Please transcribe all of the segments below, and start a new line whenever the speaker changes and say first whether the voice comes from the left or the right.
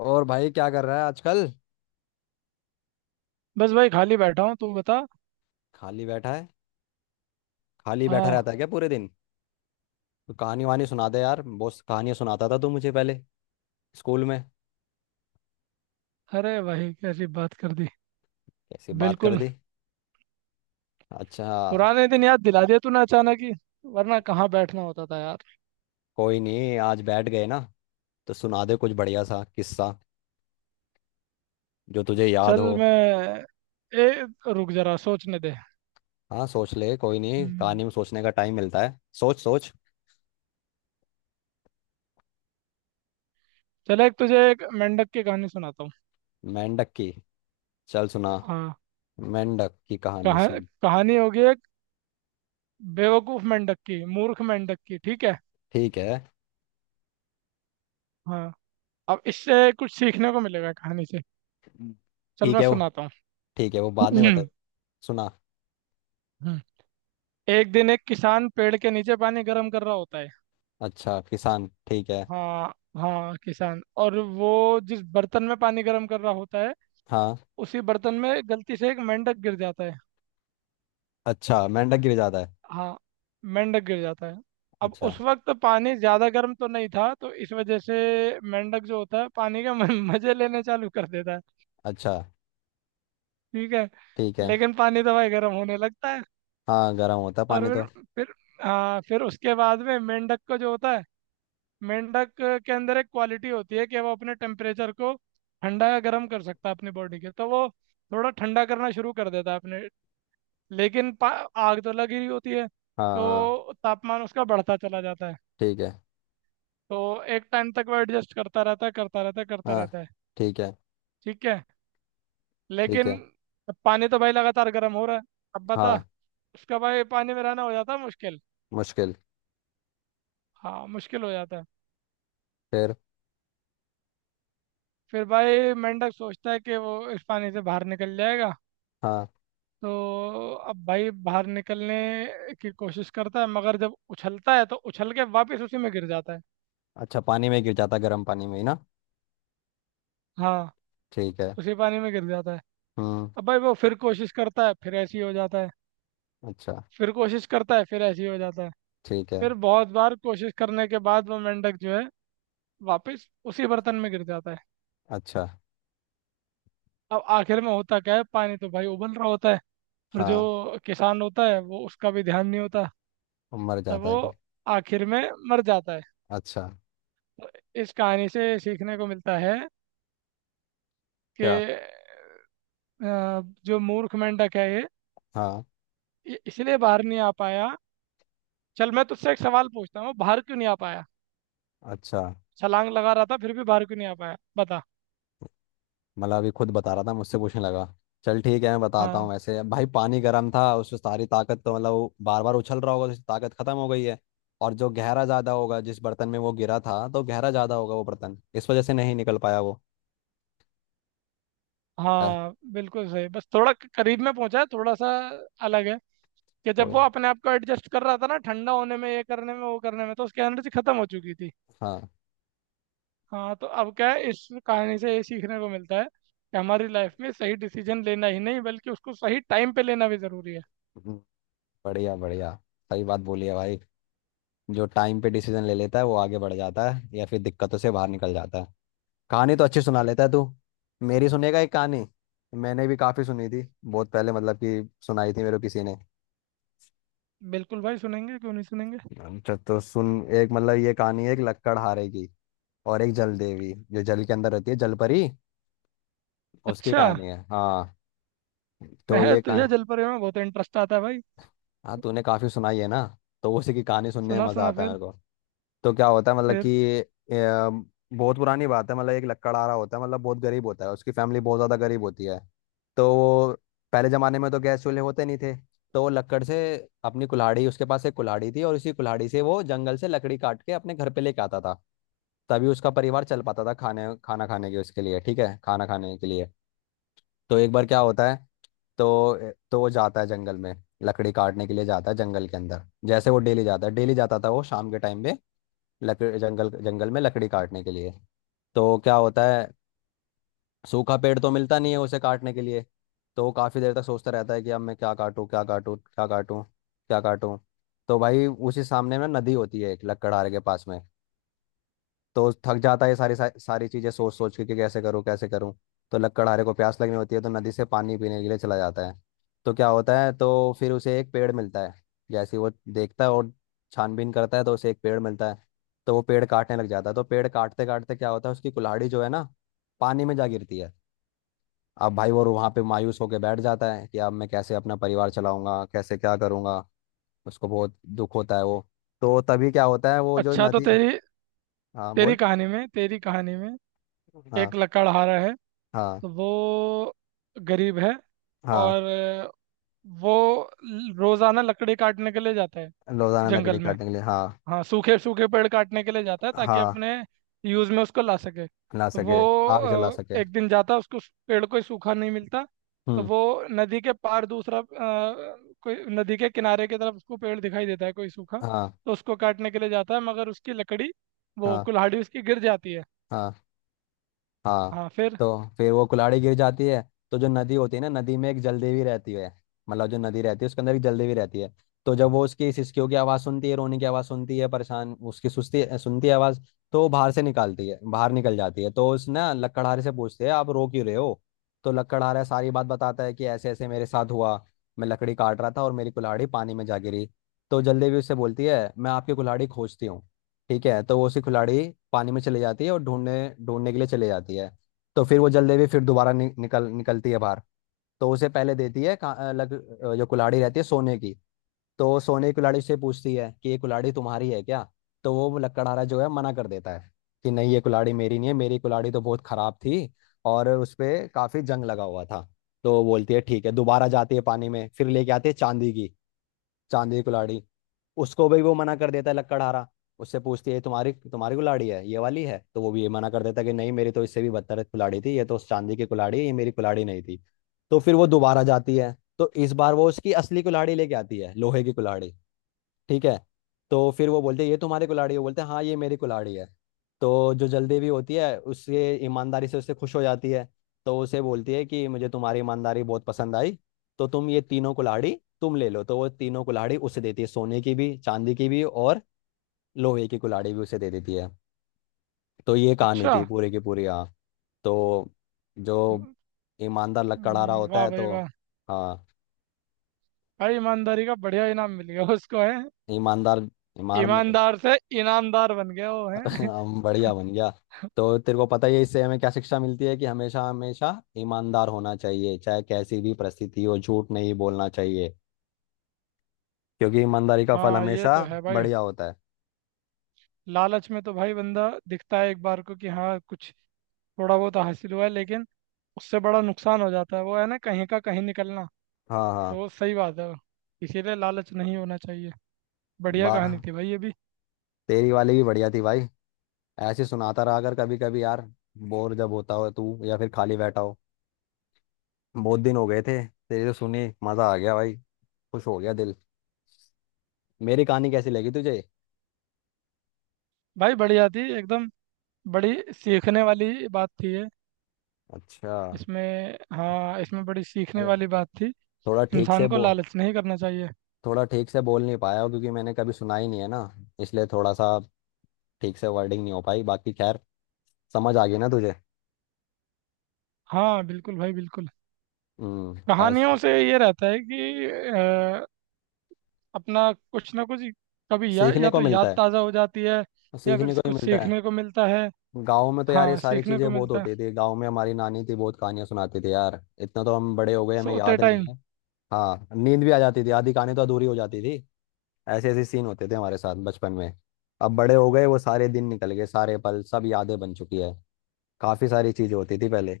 left: और भाई क्या कर रहा है आजकल।
right: बस भाई खाली बैठा हूँ, तू बता।
left: खाली बैठा है। खाली बैठा
right: हाँ।
left: रहता है क्या पूरे दिन? तो कहानी वानी सुना दे यार, बहुत कहानियां सुनाता था तू मुझे पहले, स्कूल में।
right: अरे भाई कैसी बात कर दी।
left: कैसी बात कर
right: बिल्कुल।
left: दी। अच्छा।
right: पुराने दिन याद दिला दिया तूने अचानक ही। वरना कहाँ बैठना होता था यार।
left: कोई नहीं, आज बैठ गए ना, तो सुना दे कुछ बढ़िया सा किस्सा जो तुझे याद
right: चल
left: हो।
right: मैं, ए, रुक जरा सोचने दे।
left: हाँ, सोच ले, कोई नहीं,
right: हम्म,
left: कहानी में सोचने का टाइम मिलता है, सोच सोच।
right: चल एक तुझे एक मेंढक की कहानी सुनाता हूँ।
left: मेंढक की? चल सुना।
right: हाँ।
left: मेंढक की कहानी
right: कहा,
left: सुन।
right: कहानी होगी एक बेवकूफ मेंढक की, मूर्ख मेंढक की। ठीक है।
left: ठीक है।
right: हाँ। अब इससे कुछ सीखने को मिलेगा कहानी से।
left: हम्म।
right: चल
left: ठीक
right: मैं
left: है वो
right: सुनाता
left: ठीक है वो बाद में बता।
right: हूँ।
left: सुना।
right: हम्म, एक दिन एक किसान पेड़ के नीचे पानी गर्म कर रहा होता है।
left: अच्छा, किसान, ठीक है।
right: हाँ। हाँ किसान, और वो जिस बर्तन में पानी गर्म कर रहा होता है
left: हाँ।
right: उसी बर्तन में गलती से एक मेंढक गिर जाता है।
left: अच्छा, मेंढक गिर जाता है।
right: हाँ, मेंढक गिर जाता है। अब
left: अच्छा।
right: उस वक्त पानी ज़्यादा गर्म तो नहीं था, तो इस वजह से मेंढक जो होता है पानी के मजे लेने चालू कर देता है।
left: अच्छा।
right: ठीक है।
left: ठीक है।
right: लेकिन पानी तो भाई गर्म होने लगता है।
left: हाँ, गर्म होता है
right: और
left: पानी तो।
right: फिर, फिर हाँ फिर उसके बाद में मेंढक को जो होता है, मेंढक के अंदर एक क्वालिटी होती है कि वो अपने टेम्परेचर को ठंडा या गर्म कर सकता है अपनी बॉडी के, तो वो थोड़ा ठंडा करना शुरू कर देता है अपने। लेकिन आग तो लगी रही होती है
left: हाँ हाँ।
right: तो तापमान उसका बढ़ता चला जाता है।
left: ठीक है।
right: तो एक टाइम तक वो एडजस्ट करता रहता है, करता रहता है, करता
left: हाँ।
right: रहता है।
left: ठीक है।
right: ठीक है।
left: ठीक
right: लेकिन
left: है।
right: अब पानी तो भाई लगातार गर्म हो रहा है। अब बता,
left: हाँ।
right: उसका भाई पानी में रहना हो जाता है मुश्किल।
left: मुश्किल।
right: हाँ, मुश्किल हो जाता है।
left: फिर?
right: फिर भाई मेंढक सोचता है कि वो इस पानी से बाहर निकल जाएगा।
left: हाँ।
right: तो अब भाई बाहर निकलने की कोशिश करता है, मगर जब उछलता है तो उछल के वापस उसी में गिर जाता है।
left: अच्छा, पानी में गिर जाता है, गर्म पानी में ही ना।
right: हाँ,
left: ठीक है।
right: उसी पानी में गिर जाता है।
left: हम्म।
right: अब भाई वो फिर कोशिश करता है, फिर ऐसे ही हो जाता है।
left: अच्छा।
right: फिर कोशिश करता है, फिर ऐसे ही हो जाता है।
left: ठीक है।
right: फिर बहुत बार कोशिश करने के बाद वो मेंढक जो है, वापस उसी बर्तन में गिर जाता है।
left: अच्छा।
right: अब आखिर में होता क्या है, पानी तो भाई उबल रहा होता है और
left: हाँ।
right: जो किसान होता है वो उसका भी ध्यान नहीं होता।
left: मर
right: तो
left: जाता
right: वो
left: है कि?
right: आखिर में मर जाता है।
left: अच्छा।
right: तो इस कहानी से सीखने को मिलता है कि
left: क्या?
right: जो मूर्ख मेंढक है ये
left: हाँ।
right: ये इसलिए बाहर नहीं आ पाया। चल मैं तुझसे एक सवाल पूछता हूँ, बाहर क्यों नहीं आ पाया?
left: अच्छा।
right: छलांग लगा रहा था फिर भी बाहर क्यों नहीं आ पाया, बता।
left: मतलब अभी खुद बता रहा था, मुझसे पूछने लगा। चल ठीक है, मैं बताता हूँ,
right: हाँ,
left: वैसे भाई पानी गर्म था उससे सारी ताकत तो मतलब वो बार बार उछल रहा होगा तो उसकी ताकत खत्म हो गई है। और जो गहरा ज़्यादा होगा जिस बर्तन में वो गिरा था, तो गहरा ज़्यादा होगा वो बर्तन, इस वजह से नहीं निकल पाया वो। अ,
right: हाँ बिल्कुल सही। बस थोड़ा करीब में पहुंचा है, थोड़ा सा अलग है। कि जब
left: कोई।
right: वो अपने आप को एडजस्ट कर रहा था ना, ठंडा होने में, ये करने में, वो करने में, तो उसकी एनर्जी खत्म हो चुकी थी।
left: हाँ।
right: हाँ। तो अब क्या है, इस कहानी से ये सीखने को मिलता है कि हमारी लाइफ में सही डिसीजन लेना ही नहीं बल्कि उसको सही टाइम पे लेना भी जरूरी है।
left: हम्म, बढ़िया बढ़िया। सही बात बोली है भाई। जो टाइम पे डिसीजन ले लेता है वो आगे बढ़ जाता है, या फिर दिक्कतों से बाहर निकल जाता है। कहानी तो अच्छी सुना लेता है तू। मेरी सुनेगा एक कहानी? मैंने भी काफ़ी सुनी थी बहुत पहले, मतलब कि सुनाई थी मेरे को किसी ने।
right: बिल्कुल भाई, सुनेंगे क्यों नहीं सुनेंगे।
left: अच्छा तो सुन। एक, मतलब ये कहानी है एक लक्कड़हारे की। और एक जल देवी जो जल के अंदर रहती है, जलपरी। उसकी
right: अच्छा,
left: कहानी है, हाँ। तो
right: मैं
left: ये कहानी।
right: तुझे जलपरी में बहुत इंटरेस्ट आता है भाई।
left: हाँ, तूने काफी सुनाई है ना। तो उसी की कहानी सुनने
right: सुना
left: में मजा
right: सुना
left: आता है
right: फिर।
left: मेरे को। तो क्या होता है, मतलब
right: फिर
left: कि बहुत पुरानी बात है, मतलब एक लकड़हारा होता है, मतलब बहुत गरीब होता है, उसकी फैमिली बहुत ज़्यादा गरीब होती है। तो वो, पहले ज़माने में तो गैस चूल्हे होते नहीं थे। तो वो लकड़ से, अपनी कुल्हाड़ी, उसके पास एक कुल्हाड़ी थी, और इसी कुल्हाड़ी से वो जंगल से लकड़ी काट के अपने घर पे लेके आता था। तभी उसका परिवार चल पाता था खाने, खाना खाने के उसके लिए, ठीक है, खाना खाने के लिए। तो एक बार क्या होता है, तो वो जाता है जंगल में, लकड़ी काटने के लिए जाता है जंगल के अंदर। जैसे वो डेली जाता है, डेली जाता था वो शाम के टाइम में, लकड़ी जंगल जंगल में लकड़ी काटने के लिए। तो क्या होता है, सूखा पेड़ तो मिलता नहीं है उसे काटने के लिए। तो वो काफ़ी देर तक सोचता रहता है कि अब मैं क्या काटूं क्या काटूं क्या काटूं क्या काटूं। तो भाई उसी सामने में नदी होती है, एक लकड़हारे के पास में। तो थक जाता है ये सारी सारी सारी चीजें सोच सोच के कि कैसे करूँ कैसे करूँ। तो लकड़हारे को प्यास लगनी होती है, तो नदी से पानी पीने के लिए चला जाता है। तो क्या होता है, तो फिर उसे एक पेड़ मिलता है। जैसे ही वो देखता है और छानबीन करता है, तो उसे एक पेड़ मिलता है। तो वो पेड़ काटने लग जाता है, तो पेड़ काटते काटते क्या होता है, उसकी कुल्हाड़ी जो है ना, पानी में जा गिरती है। अब भाई वो वहाँ पे मायूस होकर बैठ जाता है कि अब मैं कैसे अपना परिवार चलाऊंगा, कैसे क्या करूंगा। उसको बहुत दुख होता है वो। तो तभी क्या होता है, वो जो
right: अच्छा। तो
left: नदी।
right: तेरी
left: हाँ बोल।
right: तेरी कहानी में
left: हम्म। हाँ।
right: एक लकड़हारा है।
left: हाँ।
right: तो वो गरीब है।
left: हाँ।
right: और वो रोजाना लकड़ी काटने के लिए जाता है
left: रोजाना
right: जंगल
left: लकड़ी
right: में।
left: काटने के लिए, हाँ।
right: हाँ, सूखे सूखे पेड़ काटने के लिए जाता है ताकि
left: हाँ।
right: अपने यूज में उसको ला सके।
left: ला
right: तो वो
left: सके, आग जला सके।
right: एक दिन जाता, उसको उस पेड़ कोई सूखा नहीं मिलता। तो
left: हम्म।
right: वो नदी के पार दूसरा, कोई नदी के किनारे की तरफ उसको पेड़ दिखाई देता है कोई सूखा।
left: हाँ।
right: तो उसको काटने के लिए जाता है, मगर उसकी लकड़ी, वो
left: हाँ।
right: कुल्हाड़ी उसकी गिर जाती है।
left: हाँ। हाँ।
right: हाँ फिर।
left: तो फिर वो कुल्हाड़ी गिर जाती है। तो जो नदी होती है ना, नदी में एक जलदेवी रहती है। मतलब जो नदी रहती है उसके अंदर एक जलदेवी रहती है। तो जब वो उसकी सिसकियों की आवाज़ सुनती है, रोने की आवाज़ सुनती है, परेशान उसकी सुस्ती सुनती है आवाज़। तो वो बाहर से निकालती है, बाहर निकल जाती है, तो उस ना लकड़हारे से पूछते हैं, आप रो क्यों रहे हो? तो लकड़हारा सारी बात बताता है कि ऐसे ऐसे मेरे साथ हुआ, मैं लकड़ी काट रहा था और मेरी कुल्हाड़ी पानी में जा गिरी। तो जलदेवी उससे बोलती है, मैं आपकी कुल्हाड़ी खोजती हूँ, ठीक है। तो वो उसकी खिलाड़ी पानी में चली जाती है और ढूंढने ढूंढने के लिए चली जाती है। तो फिर वो जल्दी भी फिर दोबारा नि, निकल निकलती है बाहर। तो उसे पहले देती है का- अ, लग अ, जो कुल्हाड़ी रहती है सोने की। तो सोने की कुल्हाड़ी से पूछती है कि ये कुल्हाड़ी तुम्हारी है क्या? तो वो लकड़हारा जो है मना कर देता है कि नहीं, ये कुल्हाड़ी मेरी नहीं है, मेरी कुल्हाड़ी तो बहुत खराब थी और उस पे काफी जंग लगा हुआ था। तो बोलती है ठीक है, दोबारा जाती है पानी में, फिर लेके आती है चांदी की, चांदी की कुल्हाड़ी। उसको भी वो मना कर देता है लकड़हारा। उससे पूछती है तुम्हारी तुम्हारी कुल्हाड़ी है ये वाली है? तो वो भी ये मना कर देता है कि नहीं, मेरी तो इससे भी बदतर कुल्हाड़ी थी, ये तो चांदी की कुल्हाड़ी है, ये मेरी कुल्हाड़ी नहीं थी। तो फिर वो दोबारा जाती है, तो इस बार वो उसकी असली कुल्हाड़ी लेके आती है, लोहे की कुल्हाड़ी। ठीक है। तो फिर वो बोलते हैं ये तुम्हारी कुल्हाड़ी है, बोलते हैं हाँ ये मेरी कुल्हाड़ी है। तो जो जल्दीवी होती है उससे ईमानदारी से उससे खुश हो जाती है। तो उसे बोलती है कि मुझे तुम्हारी ईमानदारी बहुत पसंद आई, तो तुम ये तीनों कुल्हाड़ी तुम ले लो। तो वो तीनों कुल्हाड़ी उसे देती है, सोने की भी, चांदी की भी, और लोहे की कुल्हाड़ी भी उसे दे देती है। तो ये कहानी
right: अच्छा।
left: थी पूरी की पूरी, हाँ। तो जो ईमानदार लकड़हारा होता
right: वाह
left: है
right: भाई
left: तो,
right: वाह।
left: हाँ।
right: भाई ईमानदारी का बढ़िया इनाम मिल गया उसको है।
left: ईमानदार, ईमान,
right: ईमानदार से ईनामदार बन गया वो है।
left: हम, बढ़िया बन गया। तो तेरे को पता ही है इससे हमें क्या शिक्षा मिलती है कि हमेशा हमेशा ईमानदार होना चाहिए, चाहे कैसी भी परिस्थिति हो, झूठ नहीं बोलना चाहिए। क्योंकि ईमानदारी का फल
right: हाँ, ये
left: हमेशा
right: तो है भाई।
left: बढ़िया होता है।
right: लालच में तो भाई बंदा दिखता है एक बार को कि हाँ कुछ थोड़ा बहुत हासिल हुआ है, लेकिन उससे बड़ा नुकसान हो जाता है, वो है ना, कहीं का कहीं निकलना।
left: हाँ हाँ।
right: तो सही बात है वो। इसीलिए लालच नहीं होना चाहिए। बढ़िया
left: बा
right: कहानी थी भाई ये भी।
left: तेरी वाली भी बढ़िया थी भाई। ऐसे सुनाता रहा अगर कभी कभी यार, बोर जब होता हो तू या फिर खाली बैठा हो। बहुत दिन हो गए थे, तेरी तो सुनी मजा आ गया भाई, खुश हो गया दिल। मेरी कहानी कैसी लगी तुझे?
right: भाई बढ़िया थी एकदम। बड़ी सीखने वाली बात थी ये।
left: अच्छा।
right: इसमें, हाँ, इसमें बड़ी सीखने
left: अरे,
right: वाली बात थी।
left: थोड़ा ठीक
right: इंसान
left: से
right: को
left: बो
right: लालच नहीं करना चाहिए।
left: थोड़ा ठीक से बोल नहीं पाया हूँ, क्योंकि मैंने कभी सुना ही नहीं है ना, इसलिए थोड़ा सा ठीक से वर्डिंग नहीं हो पाई, बाकी खैर। समझ आ गई ना तुझे?
right: हाँ बिल्कुल भाई, बिल्कुल।
left: हम्म। ऐस
right: कहानियों से ये रहता है कि अपना कुछ ना कुछ कभी
left: सीखने
right: या
left: को
right: तो
left: मिलता
right: याद
left: है,
right: ताज़ा हो जाती है या फिर
left: सीखने को ही
right: कुछ
left: मिलता है।
right: सीखने को मिलता है।
left: गाँव में तो यार ये
right: हाँ,
left: सारी
right: सीखने को
left: चीज़ें बहुत
right: मिलता है,
left: होती थी, गाँव में हमारी नानी थी बहुत कहानियाँ सुनाती थी यार, इतना तो हम बड़े हो गए हमें
right: सोते
left: याद नहीं
right: टाइम।
left: है। हाँ, नींद भी आ जाती थी, आधी कहानी तो अधूरी हो जाती थी। ऐसे ऐसे सीन होते थे हमारे साथ बचपन में। अब बड़े हो गए, वो सारे दिन निकल गए, सारे पल सब यादें बन चुकी है। काफ़ी सारी चीज़ें होती थी पहले।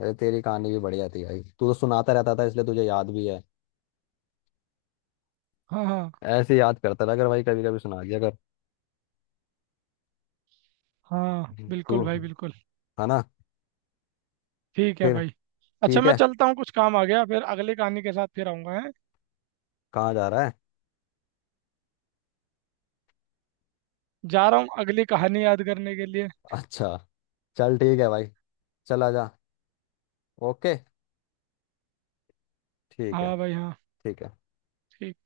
left: अरे, तेरी कहानी भी बढ़िया थी भाई, तू तो सुनाता रहता था इसलिए तुझे याद भी है।
right: हाँ, हाँ।
left: ऐसे याद करता रहा कर भाई, कभी कभी सुना दिया कर
right: हाँ
left: तू,
right: बिल्कुल भाई, बिल्कुल।
left: है ना?
right: ठीक है
left: फिर,
right: भाई। अच्छा,
left: ठीक
right: मैं
left: है।
right: चलता हूँ, कुछ काम आ गया, फिर अगली कहानी के साथ फिर आऊँगा है।
left: कहाँ जा रहा है?
right: जा रहा हूँ अगली कहानी याद करने के लिए।
left: अच्छा, चल ठीक है भाई, चला जा। ओके, ठीक है,
right: हाँ भाई हाँ।
left: ठीक है।
right: ठीक